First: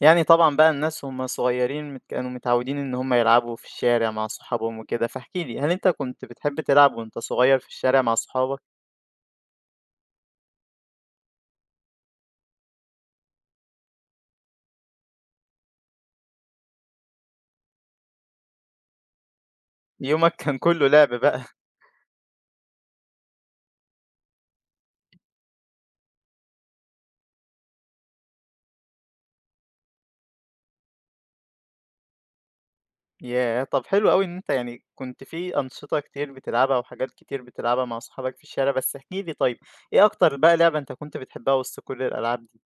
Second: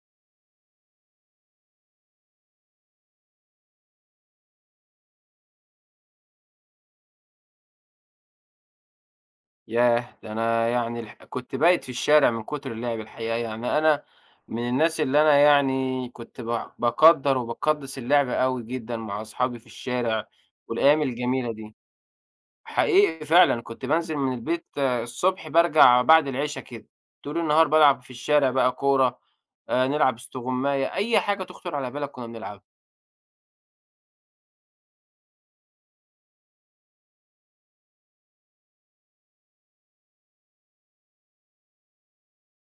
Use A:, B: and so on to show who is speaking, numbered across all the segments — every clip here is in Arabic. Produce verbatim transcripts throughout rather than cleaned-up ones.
A: يعني طبعًا بقى الناس وهُم صغيّرين مت كانوا متعوّدين إن هُم يلعبوا في الشارع مع صحابهم وكده، فاحكِ لي هل أنت كنت بتحب تلعب وأنت صغيّر في الشارع مع صحابك؟
B: ياه! ده أنا يعني الح كنت بايت في الشارع من كتر اللعب الحقيقة، يعني أنا من الناس اللي أنا يعني كنت ب باقدّر وباقدّس اللعب أوي جدًا مع أصحابي في الشارع،
A: يومك كان كلّه
B: والأيام
A: لعب بقى.
B: الجميلة دي. حقيقي فعلًا كنت بانزل من البيت آه، الصبح بارجع بعد العشا كده، طول النهار بالعب في الشارع بقى كورة، آآ نلعب استغماية، أي حاجة تخطر على بالك كنا بنلعبها.
A: ياه! طب حلو أوي إن أنت يعني كنت في أنشطة كتير بتلعبها وحاجات كتير بتلعبها مع صحابك في الشارع، بس احكِ لي طيب إيه أكتر بقى لعبة أنت كنت بتحبها وسط كل الألعاب دي؟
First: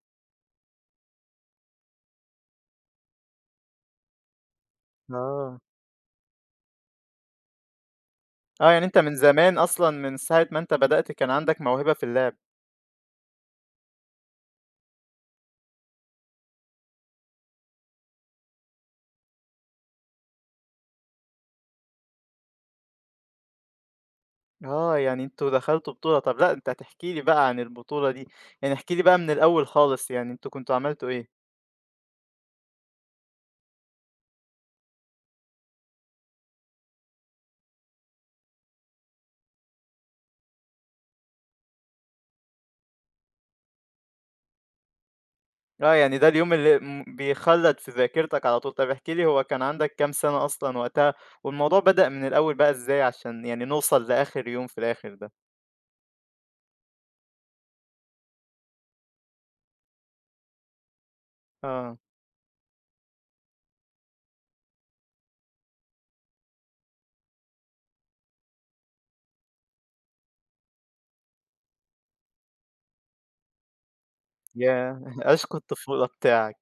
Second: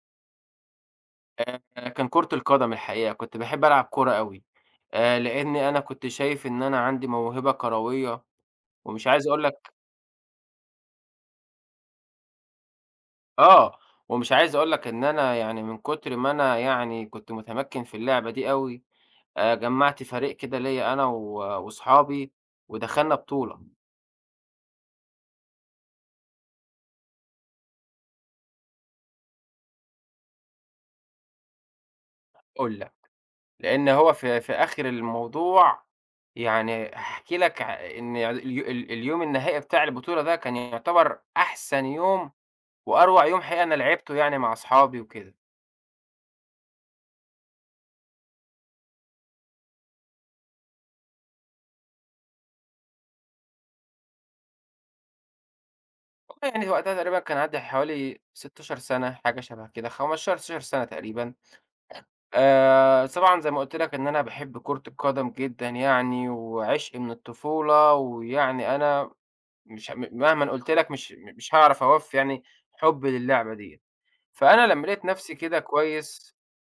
B: آآ كان كرة القدم الحقيقة، كنت باحب ألعب كورة أوي، آآ
A: آه،
B: لإني أنا كنت شايف إن أنا عندي موهبة كروية،
A: آه يعني أنت
B: ومش
A: من
B: عايز أقول
A: زمان
B: لك
A: أصلًا من ساعة ما أنت بدأت كان عندك موهبة في اللعب.
B: آه، ومش عايز أقول لك إن أنا يعني من كتر ما أنا يعني كنت متمكن في اللعبة دي أوي، آآ جمّعت فريق كده ليّا أنا و وأصحابي ودخلنا بطولة
A: آه، يعني أنتم دخلتوا بطولة، طب لأ أنت هتحكي لي بقى عن البطولة دي، يعني احكِ لي بقى من الأول خالص، يعني أنتم كنتم عملتوا إيه؟
B: قُلّة، لإن هو في في آخر الموضوع يعني هاحكي لك ع إن اليو ال اليوم النهائي بتاع البطولة ده كان يعتبر أحسن يوم وأروع يوم حقيقة أنا لعبته يعني مع أصحابي وكده،
A: آه، يعني ده اليوم اللي م بيخلّد في ذاكرتك على طول، طب احكِ لي هو كان عندك كام سنة أصلًا وقتها، والموضوع بدأ من الأول بقى إزاي عشان يعني نوصل لآخر يوم في الآخر ده؟
B: والله يعني وقتها تقريبًا كان عندي حوالي ستة عشر سَنة حاجة شبه كده، خمسة عشر، ستة عشر سَنة تقريبًا.
A: آه،
B: آآ، طبعًا زي ما قُلت لك إن أنا باحب كرة القدم جدًا يعني، وعشق من الطفولة، ويعني أنا مش ه مهمًا قُلت لك مش مش هاعرف أوفّي يعني حُبّي للعبة ديّة، فأنا لمّا
A: ياه!
B: لقيت نفسي
A: عشق
B: كده
A: الطفولة
B: كويس.
A: بتاعك.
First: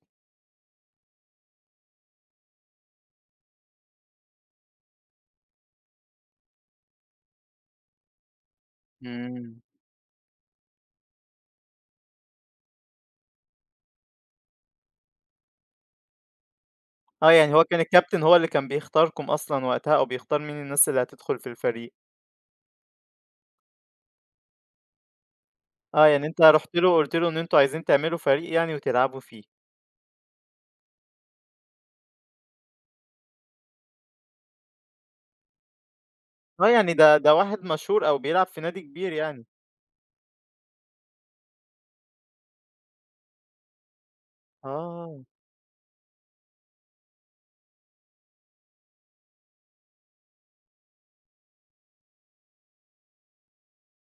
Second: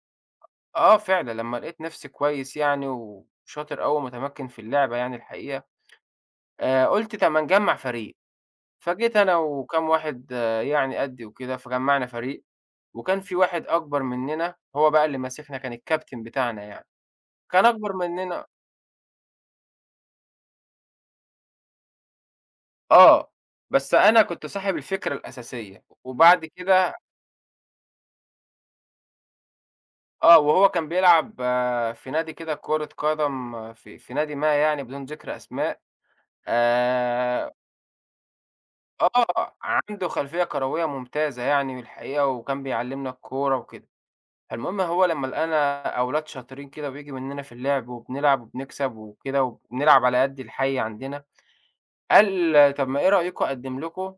B: آه فعلًا، لمّا لقيت نفسي كويس يعني وشاطر أوي ومتمكن في اللعبة يعني الحقيقة، آآ، قُلت طب ما نجمّع فريق، فجيت أنا
A: إمم.
B: وكام واحد آه يعني قدّي وكده، فجمّعنا فريق، وكان في واحد أكبر مننا هو بقى اللي ماسكنا كان الكابتن بتاعنا يعني،
A: آه، يعني هو
B: كان
A: كان
B: أكبر
A: الكابتن هو
B: مننا
A: اللي كان بيختاركم أصلًا وقتها أو بيختار مين الناس اللي هتدخل في الفريق،
B: آه، بس أنا كنت صاحب الفكرة الأساسية،
A: آه، يعني أنت
B: وبعد
A: رُحت له
B: كده
A: وقُلت له إن أنتم عايزين تعملوا فريق يعني وتلعبوا فيه.
B: آه، وهو كان بيلعب آه، في نادي كده كرة قدم آه، في في نادي ما يعني بدون ذكر أسماء،
A: آه، يعني ده ده
B: آآ،
A: واحد مشهور أو بيلعب في نادي كبير يعني.
B: آه، عنده خلفية كروية ممتازة يعني الحقيقة، وكان بيعلّمنا الكورة وكده، فالمهم هو
A: آه،
B: لمّا لقانا أولاد شاطرين كده بييجي مننا في اللعب، وبنلعب وبنكسب وكده، وبنلعب على قد الحي عندنا. قال طب ما إيه رأيكم أقدّم لكم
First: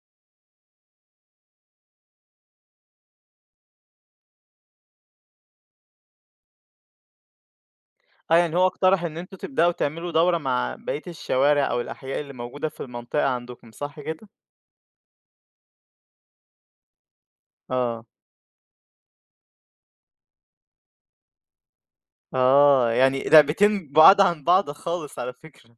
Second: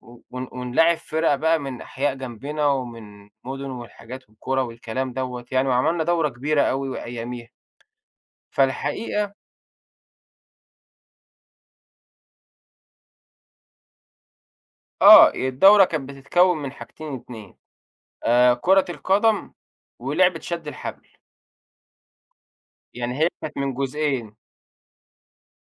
B: و ون ونلاعب فرق بقى من أحياء جنبنا ومن مدن والحاجات والقرى والكلام دوّة يعني، وعملنا دورة كبيرة أوي أياميها.
A: آه، يعني هو اقترح إن
B: فالحقيقة
A: أنتم تبدأوا تعملوا دورة مع بقية الشوارع أو الأحياء اللي موجودة في المنطقة عندكم، صح كده؟
B: آه، الدورة كانت بتتكوّن من حاجتين، اتنين
A: آه،
B: آآ كرة القدم ولعبة شَد الحبل،
A: آه،
B: يعني
A: يعني
B: هي كانت من
A: لعبتين بعاد
B: جزئين.
A: عن بعض خالص على فكرة.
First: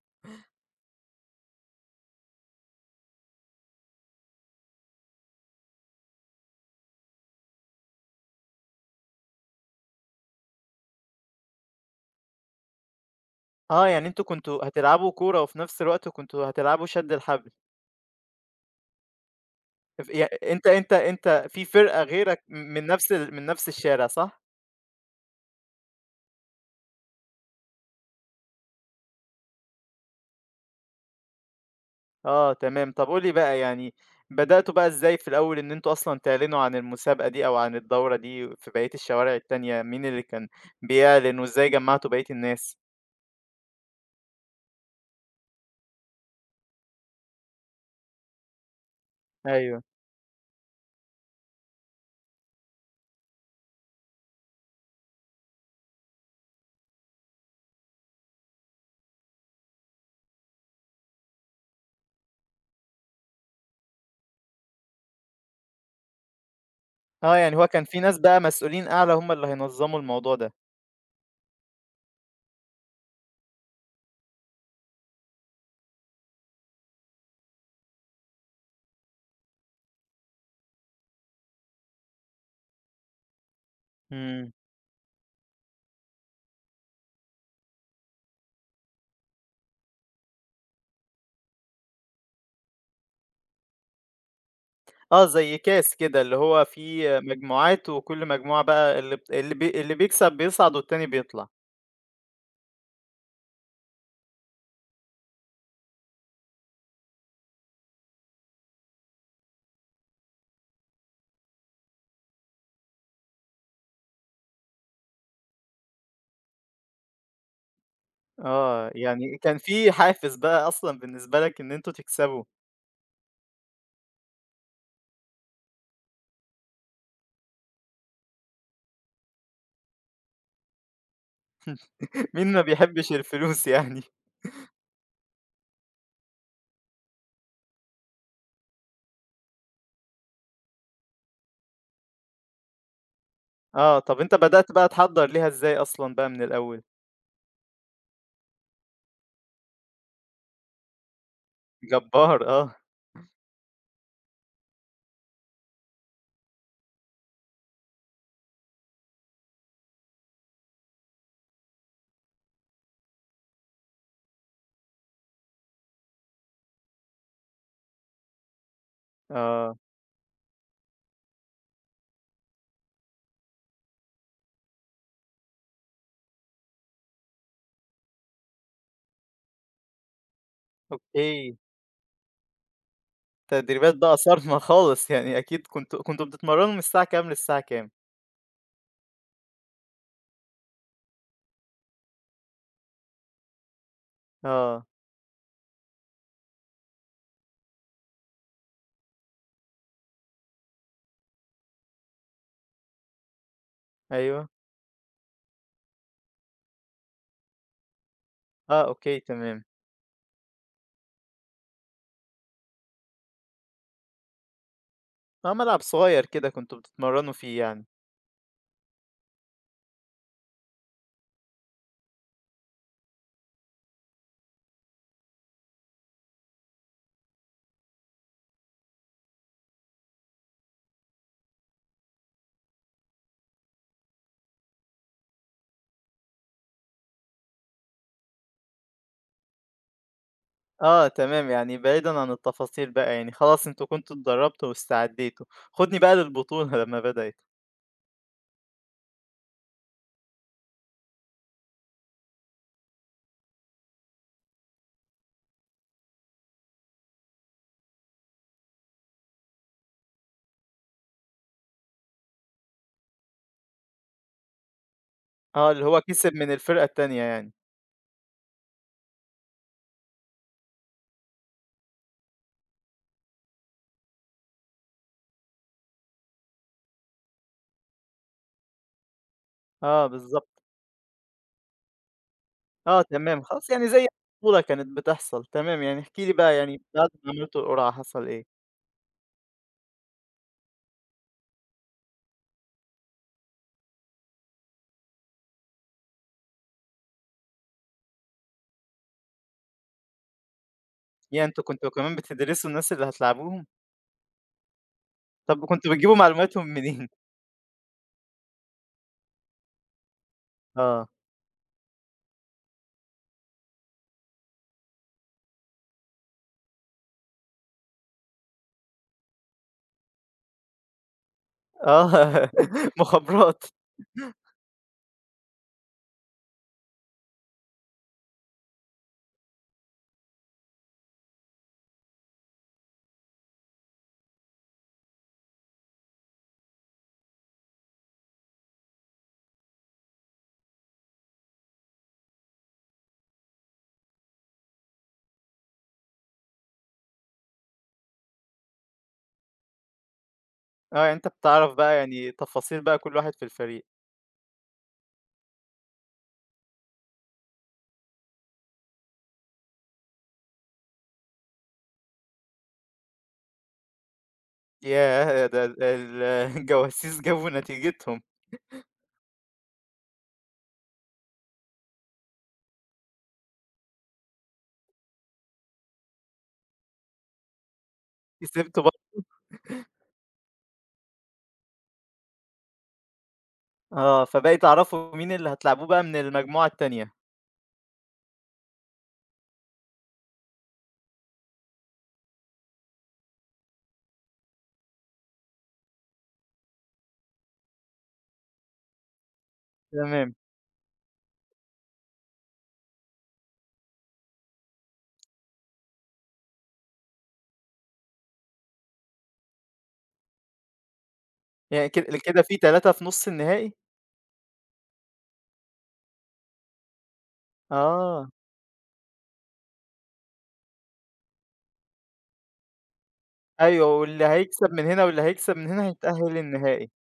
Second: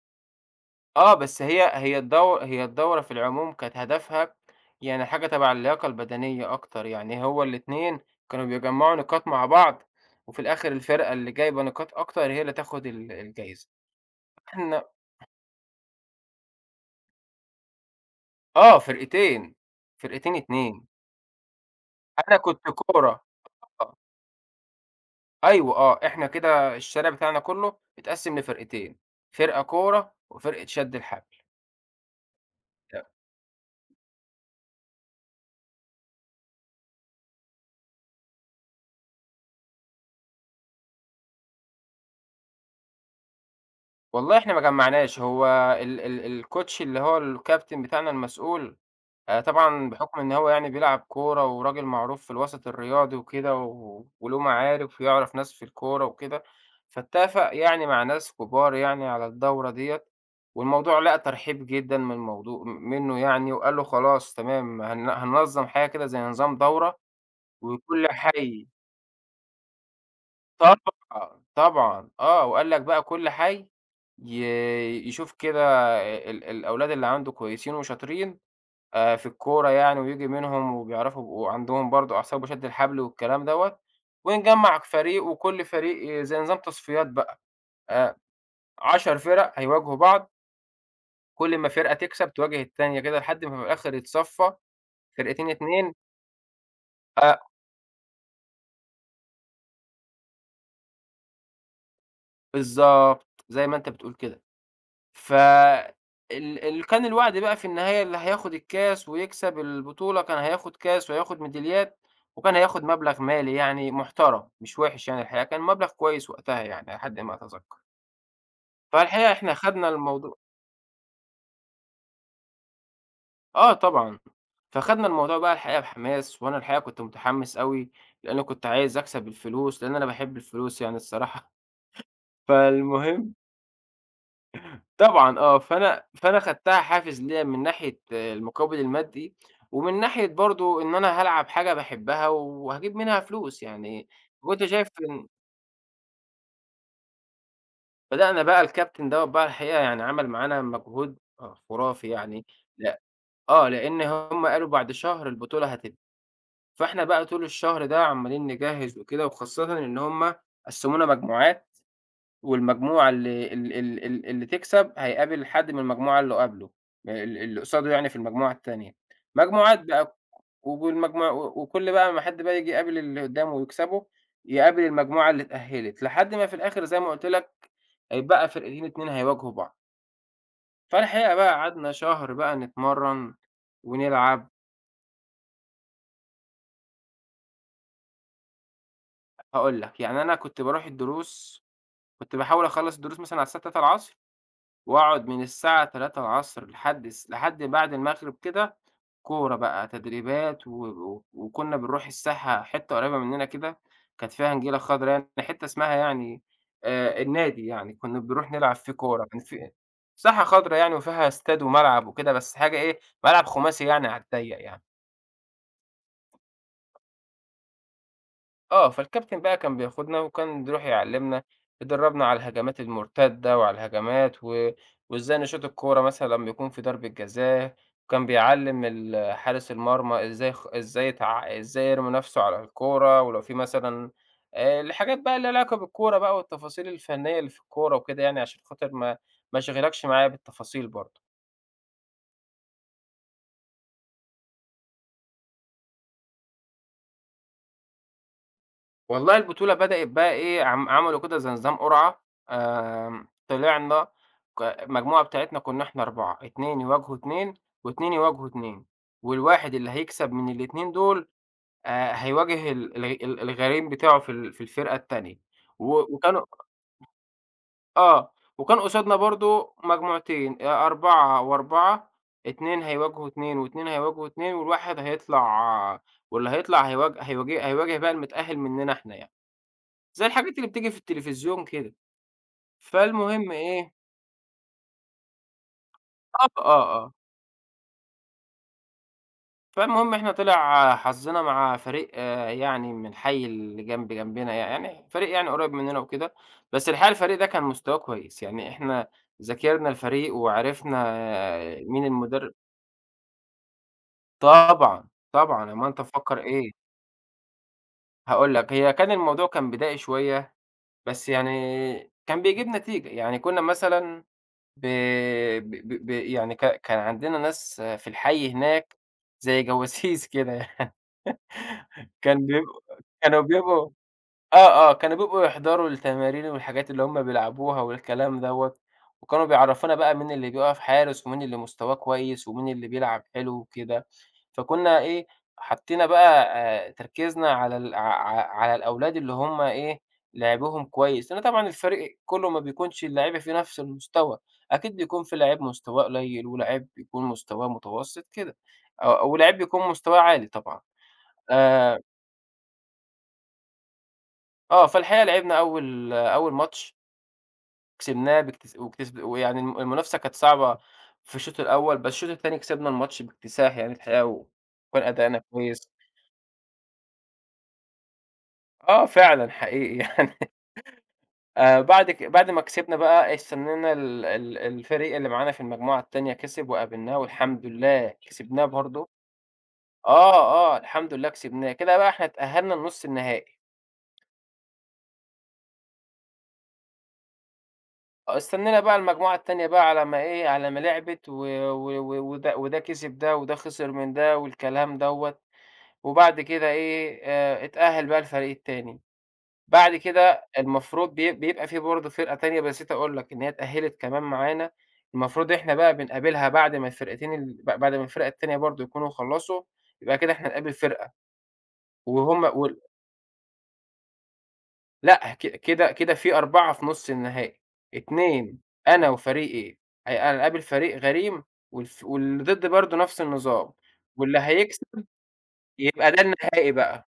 B: آه، بس هي هي الدو هي الدورة في العموم كانت هدفها يعني حاجة تبع اللياقة البدنية أكتر، يعني هو الاتنين كانوا بيجمّعوا نقاط مع بعض، وفي الآخر الفرقة اللي جايبة نقاط أكتر هي اللي تاخد ال الجايزة.
A: آه، يعني أنتم كنتم
B: إحنا
A: هتلعبوا كورة وفي نفس الوقت كنتم هتلعبوا شد الحبل.
B: آه، فرقتين،
A: ف ي
B: فرقتين
A: أنت
B: اتنين،
A: أنت أنت في فرقة
B: أنا
A: غيرك م
B: كنت
A: من نفس
B: كورة
A: ال من نفس
B: آه،
A: الشارع، صح؟
B: أيوه آه، إحنا كده الشارع بتاعنا كلّه اتقسّم لفرقتين، فرقة كورة وفرقة شد الحبل.
A: آه تمام، طب قُل لي بقى يعني بدأتوا بقى إزاي في الأول إن أنتم أصلًا تعلنوا عن المسابقة دي أو عن الدورة دي في بقية الشوارع التانية، مين اللي كان بيعلن وإزاي جمّعتوا بقية الناس؟
B: والله إحنا ما جمّعناش، هو ال ال الكوتش اللي هو الكابتن بتاعنا المسؤول آآ
A: أيوه،
B: طبعًا بحُكم إن هو يعني بيلعب كورة وراجل معروف في الوسط الرياضي وكده و وله معارف ويعرف ناس في الكورة وكده، فاتّفق يعني مع ناس كبار يعني على الدورة ديّة، والموضوع لقى ترحيب جدًا من الموضوع م منّه يعني وقال له: "خلاص تمام هن هننظّم حاجة كده زي نظام دورة
A: آه يعني هو كان في
B: وكل
A: ناس بقى
B: حَي".
A: مسؤولين أعلى هم اللي هينظموا الموضوع ده.
B: طبعًا، طبعًا آه، وقال لك بقى كل حَي ي يشوف كده ال ال الأولاد اللي عنده كويسين وشاطرين آآ في الكورة يعني وييجي منهم وبيعرفوا يبقوا عندهم برضه أعصاب وشد الحبل والكلام دوّة،
A: إمم.
B: ونجمّع فريق وكل فريق زي نظام تصفيات بقى، آآ عشر فرق هيواجهوا بعض، كل ما فرقة تكسب تواجه التانية كده لحد ما في الآخر يتصفّى
A: آه
B: فرقتين،
A: زي
B: اتنين
A: كاس كده اللي هو فيه
B: آه
A: مجموعات وكل مجموعة بقى اللي بت اللي بي اللي بيكسب بيصعد والتاني بيطلع،
B: بالضبط، زي ما أنت بتقول كده. ف ال اللي كان الوعد بقى في النهاية اللي هياخد الكاس ويكسب البطولة كان هياخد كاس وهياخد ميداليات، وكان هياخد مبلغ مالي يعني محترم، مش وِحِش يعني الحقيقة، كان مبلغ كويس وقتها يعني على حد ما أتذكّر.
A: آه
B: فالحقيقة
A: يعني
B: إحنا
A: كان
B: خدنا
A: في
B: الموضوع
A: حافز بقى أصلًا بالنسبة لك إن أنتم تكسبوا.
B: آه طبعًا. فخدنا الموضوع بقى الحقيقة بحماس، وأنا الحقيقة كنت متحمس أوي، لإنّي كنت عايز أكسب الفلوس، لإن أنا باحب الفلوس يعني الصراحة.
A: مين ما بيحبش
B: فالمهم
A: الفلوس يعني؟
B: طبعًا آه، فأنا فأنا خدتها حافز ليّا من ناحية المقابل المادي، ومن ناحية برضه إن أنا هالعب حاجة باحبها وهاجيب منها فلوس،
A: آه،
B: يعني
A: طب أنت
B: كنت
A: بدأت
B: شايف
A: بقى تحضّر
B: إن
A: ليها إزاي أصلًا بقى من الأول؟
B: بدأنا بقى الكابتن دوّة بقى الحقيقة يعني عمل معانا مجهود خرافي
A: جبار
B: يعني،
A: آه،
B: لأ آه، لإن هم قالوا بعد شهر البطولة هتبدأ، فإحنا بقى طول الشهر ده عمّالين نجهّز وكده، وخاصةً إن هم قسّمونا مجموعات. والمجموعة اللي ال ال ال اللي تكسب هيقابل حد من المجموعة اللي قبله، ال اللي قصاده يعني في المجموعة التانية،
A: آه،
B: مجموعات بقى والمجموع وكل بقى ما حد بقى ييجي يقابل اللي قدامه ويكسبه، يقابل المجموعة اللي اتأهلت، لحد ما في الآخر زي ما قُلت لك هيتبقى فرقتين اتنين هيواجهوا بعض، فالحقيقة بقى
A: أوكي،
B: قعدنا شهر بقى نتمرّن
A: تدريبات بقى
B: ونلعب،
A: صارمة خالص يعني أكيد كنتم كنتم بتتمرّنوا من الساعة كام للساعة كام؟
B: هاقول لك يعني أنا كنت باروح الدروس كنت باحاول أخلّص الدروس مثلًا على الساعة تلاتة
A: آه،
B: واقعد من الساعة تلاتة لحد الس لحد بعد المغرب كده كورة بقى، تدريبات و و وكُنّا بنروح الساحة حتّة قريّبة مننا كده، كانت
A: أيوه،
B: فيها نجيلة خضرا يعني حتّة اسمها يعني آآ النادي يعني، كُنّا بنروح نلعب
A: آه،
B: فيه
A: أوكي
B: كورة، كان
A: تمام،
B: في ساحة خضرا يعني وفيها استاد وملعب وكده، بس حاجة إيه، ملعب خُماسي يعني على الضيّق يعني.
A: آه، ملعب صغيّر كده كنتم بتتمرّنوا فيه يعني،
B: آه، فالكابتن بقى كان بياخدنا وكان بيروح يعلّمنا، يدرّبنا على الهجمات المرتدة وعلى الهجمات و وإزاي نشوط الكورة مثلًا لمّا يكون في ضربة جزاء، وكان بيعلّم ال حارس المرمى إزاي يخ إزاي يتع إزاي يرمي نَفْسه على الكورة، ولو في مثلًا آآ الحاجات بقى اللي ليها علاقة بالكورة بقى والتفاصيل الفنية اللي في الكورة وكده يعني عشان خاطر ما ما أشغِلكش معايا بالتفاصيل
A: آه،
B: برضه.
A: تمام يعني بعيدًا عن التفاصيل بقى يعني خلاص أنتم كنتم اتدرّبتوا واستعديتوا، خُدني بقى للبطولة لمّا بدأت،
B: والله البطولة بدأت بقى إيه، عم عملوا كده زي نظام قرعة، آمم، طلعنا ك المجموعة بتاعتنا كنا إحنا أربعة، اتنين يواجهوا اتنين و2 يواجهوا اتنين، والواحد اللي هيكسب من الاتنين دول آآ، هيواجه ال الغ ال الغريم بتاعه في ال في الفرقة التانية،
A: آه، اللي هو
B: و
A: كسب
B: وكانوا
A: من الفرقة التانية يعني،
B: آه، وكان قصادنا برضه مجموعتين آآ، أربعة و4، اتنين هيواجهوا اتنين و2 هيواجهوا اتنين والواحد هيطلع واللي هيطلع هيواج هيواج هيواجه بقى المتأهل مننا إحنا يعني.
A: آه،
B: زي
A: بالضبط.
B: الحاجات اللي بتيجي في التلفزيون كده.
A: آه تمام،
B: فالمهم
A: خلاص يعني
B: إيه
A: زي الطفولة كانت بتحصل، تمام، يعني احكِ لي
B: آه،
A: بقى يعني
B: آه،
A: بعد
B: آه.
A: ما عملتوا القرعة حصل إيه؟
B: فالمهم إحنا طلع حظّنا مع فريق آه، يعني من الحي اللي جنب جنبنا يعني فريق يعني قريب مننا وكده، بس الحقيقة الفريق ده كان مستواه كويس، يعني إحنا ذاكرنا الفريق وعرفنا
A: ياه! أنتم
B: آه،
A: كنتم
B: مين
A: كمان
B: المدرب.
A: بتدرسوا الناس اللي هتلاعبوهم؟
B: طبعًا،
A: طب
B: طبعًا، أومال
A: كنتم
B: أنت
A: بتجيبوا
B: مفكّر
A: معلوماتهم
B: إيه؟
A: منين؟
B: هاقول لك، هي كان الموضوع كان بدائي شوية،
A: آه،
B: بس يعني كان بيجيب نتيجة، يعني كُنّا مثلًا ب ب ب ب يعني ك كان عندنا ناس في الحي هناك زي جواسيس كده يعني، كان
A: آه
B: بيبقوا كانوا
A: مخابرات،
B: بيبقوا آه، آه، كانوا بيبقوا يحضروا التمارين والحاجات اللي هُم بيلعبوها والكلام دوّة، وكانوا بيعرّفونا بقى مين اللي بيقف حارس ومين اللي مستواه كويس ومين اللي بيلعب حلو وكده، فكنا إيه، حطينا بقى آآ تركيزنا على ال ع ع على الأولاد اللي هُم إيه، لعبهم كويس، لإن طبعًا الفريق كُلّه ما بيكونش اللعيبة في نفس المستوى، أكيد بيكون في لعيب مستواه قليل ولاعيب بيكون مستواه متوسط كده، آه، ولعيب بيكون مستواه عالي طبعًا،
A: آه يعني أنت بتعرف بقى
B: آآ
A: يعني تفاصيل بقى كل واحد في الفريق،
B: آه، فالحقيقة لعبنا أول أول ماتش كسبناه باكتس واكتسب ويعني الم المنافسة كانت صعبة في الشوط الأول، بس الشوط التاني كسبنا الماتش باكتساح يعني الحقيقة وكان أداءنا
A: ياه! ده ال
B: كويس.
A: الجواسيس جابوا نتيجتهم،
B: آه فعلًا حقيقي يعني آآ بعد ك بعد ما كسبنا بقى استنينا ال ال الفريق اللي معانا في المجموعة التانية كسب وقابلناه والحمد لله كسبناه
A: كسبتوا بقى
B: برضه. آه، آه الحمد لله كسبناه، كده بقى إحنا اتأهلنا لنُص النهائي.
A: آه، فبقى تعرفوا مين اللي هتلاعبوه بقى من المجموعة التانية،
B: آه، استنينا بقى المجموعة التانية بقى على ما إيه، على ما لعبت و و و وده وده كسب ده وده خسر من ده والكلام دوّة. وبعد كده إيه، آآ اتأهّل بقى الفريق التاني. بعد
A: تمام،
B: كده المفروض بي بيبقى في برضه فرقة تانية بس نسيت أقول لك إن هي اتأهّلت كمان معانا، المفروض إحنا بقى بنقابلها بعد ما الفرقتين ال ب بعد ما الفرقة التانية برضه يكونوا خلّصوا، يبقى كده إحنا نقابل فرقة
A: يعني كد كده
B: وهُم
A: في
B: وال
A: ثلاث في نُص النهائي؟
B: لأ، ك كده كده في أربعة في نُص النهائي،
A: آه.
B: اتنين أنا وفريقي هي هنقابل فريق غريم والف واللي ضدي برضه نفس النظام،
A: أيوه، واللي
B: واللي
A: هيكسب من
B: هيكسب
A: هنا واللي هيكسب من هنا
B: يبقى ده
A: هيتأهّل
B: النهائي
A: للنهائي.
B: بقى.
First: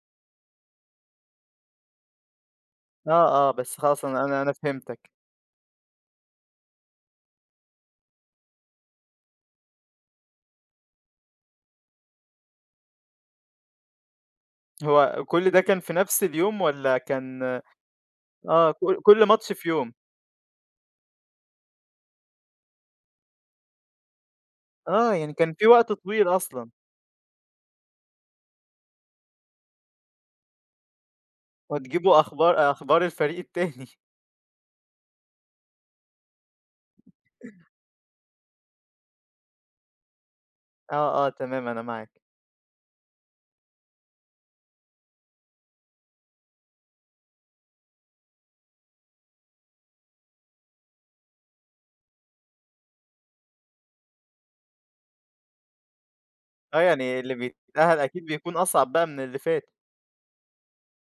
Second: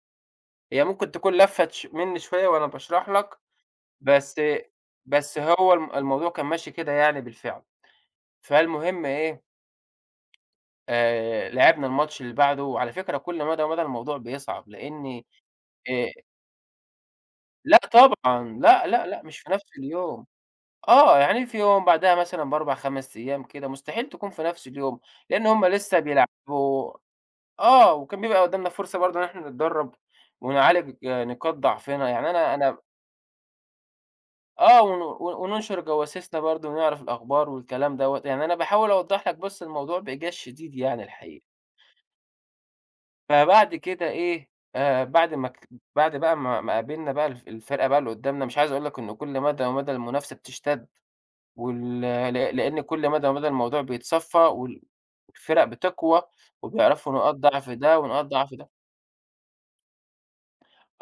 B: هي ممكن تكون لفّت ش منّي شوية وأنا باشرح
A: آه،
B: لك،
A: آه، بس خلاص أنا
B: بس
A: أنا أنا فهمتك.
B: بس هو الم الموضوع كان ماشي كده يعني بالفعل. فالمهم إيه، آآ لعبنا الماتش اللي بعده، وعلى فكرة كل مدى ومدى الموضوع بيصعب،
A: هو
B: لإني
A: كل ده كان في
B: آآ
A: نفس اليوم والّا كان
B: لأ طبعًا،
A: آه،
B: لأ،
A: كل
B: لأ، لأ،
A: كل
B: مش في
A: ماتش
B: نَفْس
A: في يوم.
B: اليوم. آه، يعني في يوم بعدها مثلًا ب4، خمست أيام كده، مستحيل تكون في نَفْس اليوم،
A: آه، يعني
B: لإن
A: كان
B: هم
A: في وقت
B: لسه
A: طويل أصلًا
B: بيلعبوا آه، وكان بيبقى قُدّامنا فرصة برضه إن إحنا نتدرّب ونعالج آه، نقاط ضعفنا،
A: وتجيبوا
B: يعني أنا
A: أخبار
B: أنا
A: أخبار الفريق التاني.
B: آه، ون ون- وننشر جواسيسنا برضه ونعرف الأخبار والكلام دوّة، يعني أنا باحاول أوضّح لك بس الموضوع بإيجاز شديد يعني
A: آه، آه،
B: الحقيقة.
A: تمام أنا معاك.
B: فبعد كده إيه، آآ بعد ما ك بعد بقى ما ما قابلنا بقى الف الفرقة بقى اللي قدّامنا، مش عايز أقول لك إن كل مدى ومدى المنافسة بتشتد، وال لأ لإن كل مدى ومدى الموضوع بيتصفّى وال والفرق بتقوى
A: آه،
B: وبيعرفوا
A: يعني اللي
B: نقاط ضعف
A: بيتأهّل
B: ده ونقاط
A: أكيد
B: ضعف
A: بيكون
B: ده.
A: أصعب بقى من اللي فات.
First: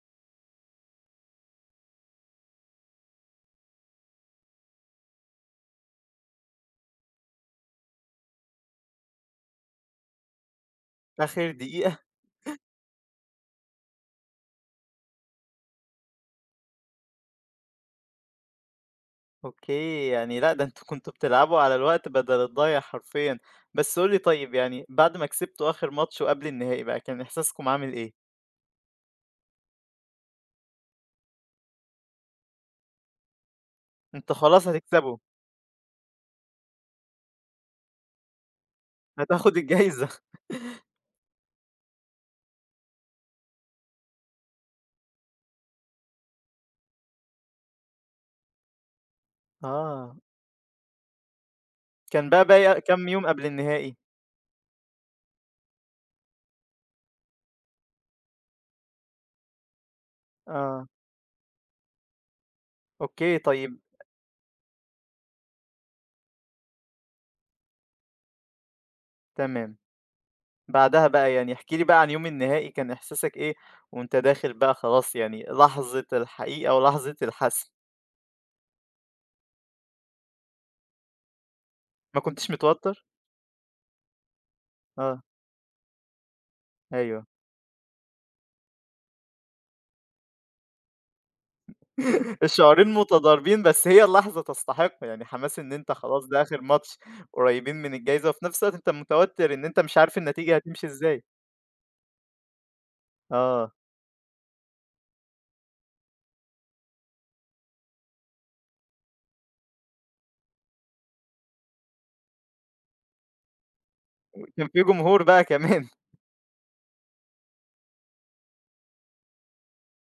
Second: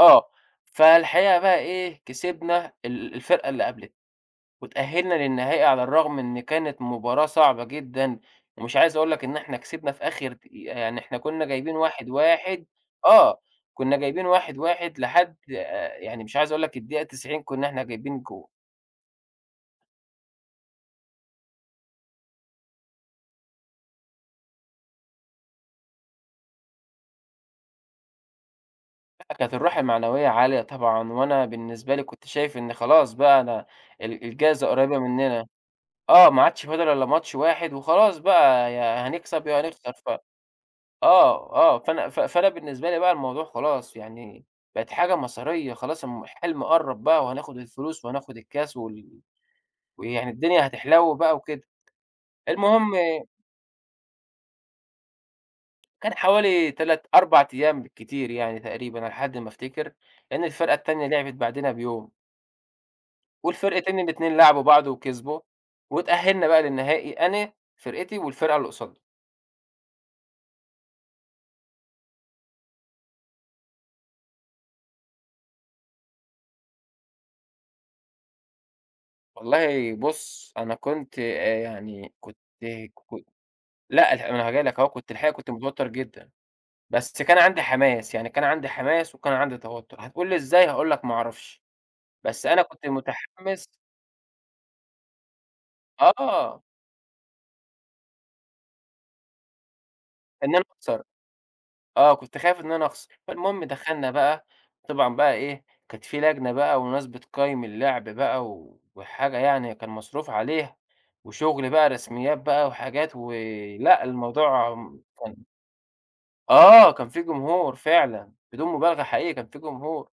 B: آه، فالحقيقة بقى إيه، كسبنا ال الفرقة اللي قبل واتأهلنا للنهائي على الرغم إن كانت مباراة صعبة جدًا، ومش عايز أقول لك إن إحنا كسبنا في آخر دقيقة، يعني إحنا كنا
A: آخر
B: جايبين
A: دقيقة!
B: واحد واحد. آه، كنا جايبين واحد واحد لحد آآ، يعني مش عايز أقول لك الدقيقة تسعين كنا إحنا جايبين جون،
A: أوكي، يعني لأ، ده أنتم كنتم بتلعبوا على الوقت بدل الضايع حرفيًا. بس قُل لي طيب يعني بعد ما كسبتوا آخر ماتش وقبل النهائي بقى، كان إحساسكم عامل إيه؟
B: كانت الروح المعنوية عالية طبعًا، وأنا بالنسبة لي كنت شايف إن خلاص بقى أنا ال
A: أنت
B: الجايزة
A: خلاص
B: قريبة
A: هتكسبه،
B: مننا، آه، ما عادش فاضل إلا ماتش واحد وخلاص بقى يا هنكسب
A: هتاخد
B: يا هنخسر
A: الجايزة.
B: ف آه، آه، فأنا ف فأنا بالنسبة لي بقى الموضوع خلاص يعني بقت حاجة مصيرية خلاص الم الحلم قرّب بقى وهناخد الفلوس وهناخد الكاس وال
A: آه،
B: ويعني الدنيا هتحلو بقى وكده،
A: كان بقى باقي
B: المهم
A: كام يوم قبل النهائي؟
B: كان حوالي تلاتة أربعة أيام بالكتير يعني تقريبًا على حد ما أفتكر، لإن الفرقة
A: آه،
B: التانية لعبت بعدنا بيوم،
A: أوكي طيب
B: والفرقتين الاتنين لعبوا بعض وكسبوا، واتأهلنا بقى للنهائي أنا فرقتي والفرقة اللي قصادنا،
A: تمام، بعدها بقى يعني احكِ لي بقى عن يوم النهائي كان إحساسك إيه وأنت داخل بقى خلاص يعني لحظة الحقيقة ولحظة الحسم،
B: والله بُص أنا كنت آآ يعني
A: ما
B: كنت
A: كنتش متوتر؟
B: ك لأ الح ما أنا جاي لك أهو، كنت
A: آه،
B: الحقيقة كنت متوتر جدًا. بس
A: أيوه.
B: كان عندي حماس، يعني كان عندي حماس وكان عندي توتر، هتقول لي إزاي هاقول لك ما أعرفش، بس أنا كنت
A: الشعورين متضاربين
B: متحمس
A: بس هي اللحظة تستحق، يعني حماس إن أنت خلاص ده آخر
B: آه،
A: ماتش قريبين من الجايزة وفي نفس الوقت أنت متوتر إن أنت مش عارف
B: إن
A: النتيجة
B: أنا
A: هتمشي
B: أخسر،
A: إزاي،
B: آه، كنت خايف إن أنا أخسر، فالمهم
A: آه،
B: دخلنا بقى طبعًا بقى إيه، كانت في لجنة بقى وناس بتقيّم اللعب بقى و وحاجة يعني كان مصروف عليها، وشغل بقى رسميات بقى وحاجات ولأ
A: وكان
B: الموضوع
A: في جمهور
B: كان
A: بقى كمان.
B: آه، كان في جمهور فعلًا، بدون مبالغة حقيقي كان في جمهور،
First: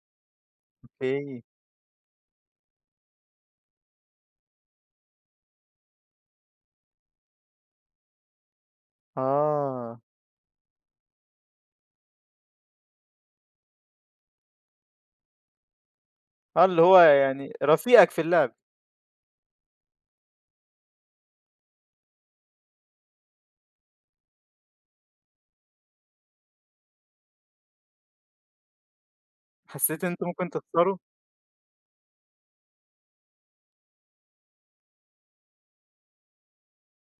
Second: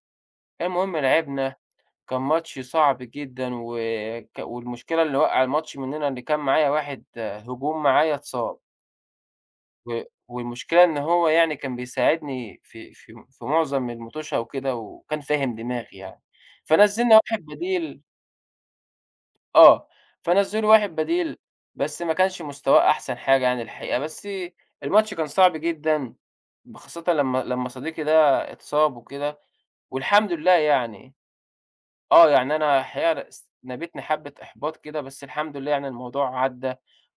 B: المهم
A: أوكي.
B: لعبنا كان ماتش صعب جدًا وك والمشكلة اللي وقّع الماتش مننا إن كان معايا واحد آه، هجوم معايا اتصاب،
A: آه،
B: و والمشكلة إن هو يعني كان بيساعدني في في في معظم المُطوشة وكده وكان فاهم دماغي يعني،
A: آه اللي هو
B: فنزّلنا واحد
A: يعني
B: بديل
A: رفيقك في اللعب،
B: آه، فنزّلوا واحد بديل بس ما كانش مستواه أحسن حاجة يعني الحقيقة، بس الماتش كان صعب جدًا، خاصةً لمّا لمّا صديقي ده اتصاب وكده
A: حسيت إن أنتم
B: والحمد
A: ممكن
B: لله
A: تخسروا
B: يعني. آه، يعني أنا الحقيقة س نابتني حبّة إحباط كده، بس الحمد لله يعني الموضوع عدّى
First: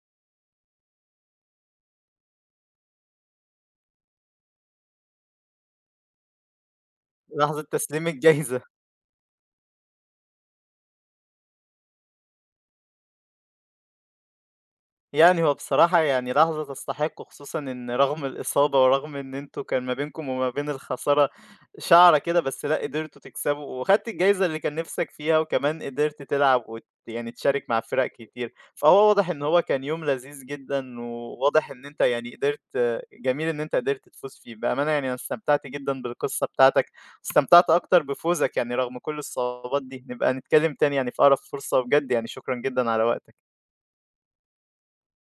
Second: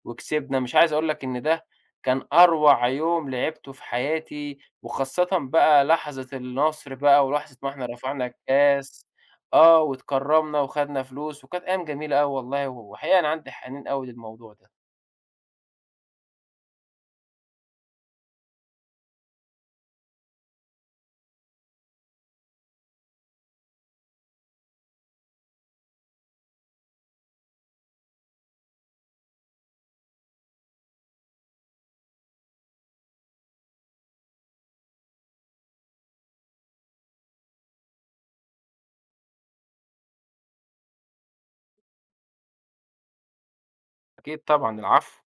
B: وكسبنا، مش عايز أقول لك إن ده كان أروع يوم لعبته في حياتي، وخاصةً بقى لحظة النصر بقى ولحظة
A: لحظة
B: ما إحنا
A: تسليم
B: رفعنا
A: الجايزة.
B: الكاس آه، واتكرّمنا وخدنا فلوس وكانت أيام جميلة أوي والله، وحقيقة أنا عندي حنين أوي للموضوع ده.
A: يعني هو بصراحة يعني لحظة تستحق، خصوصًا إن رغم الإصابة ورغم إن أنتم كان ما بينكم وما بين الخسارة شعرة كده، بس لأ قدرتوا تكسبوا وخدت الجايزة اللي كان نِفْسك فيها، وكمان قدرت تلعب وت يعني تشارك مع فرق كتير، فهو واضح إن هو كان يوم لذيذ جدًا، وواضح إن أنت يعني قدرت جميل إن أنت قدرت تفوز فيه، بأمانة يعني أنا استمتعت جدًا بالقصة بتاعتك، استمتعت أكتر بفوزك يعني رغم كل الصعوبات دي، نبقى نتكلم تاني يعني في أقرب فرصة، وبجد يعني شكرًا جدًا على وقتك.
B: أكيد طبعًا، العفو.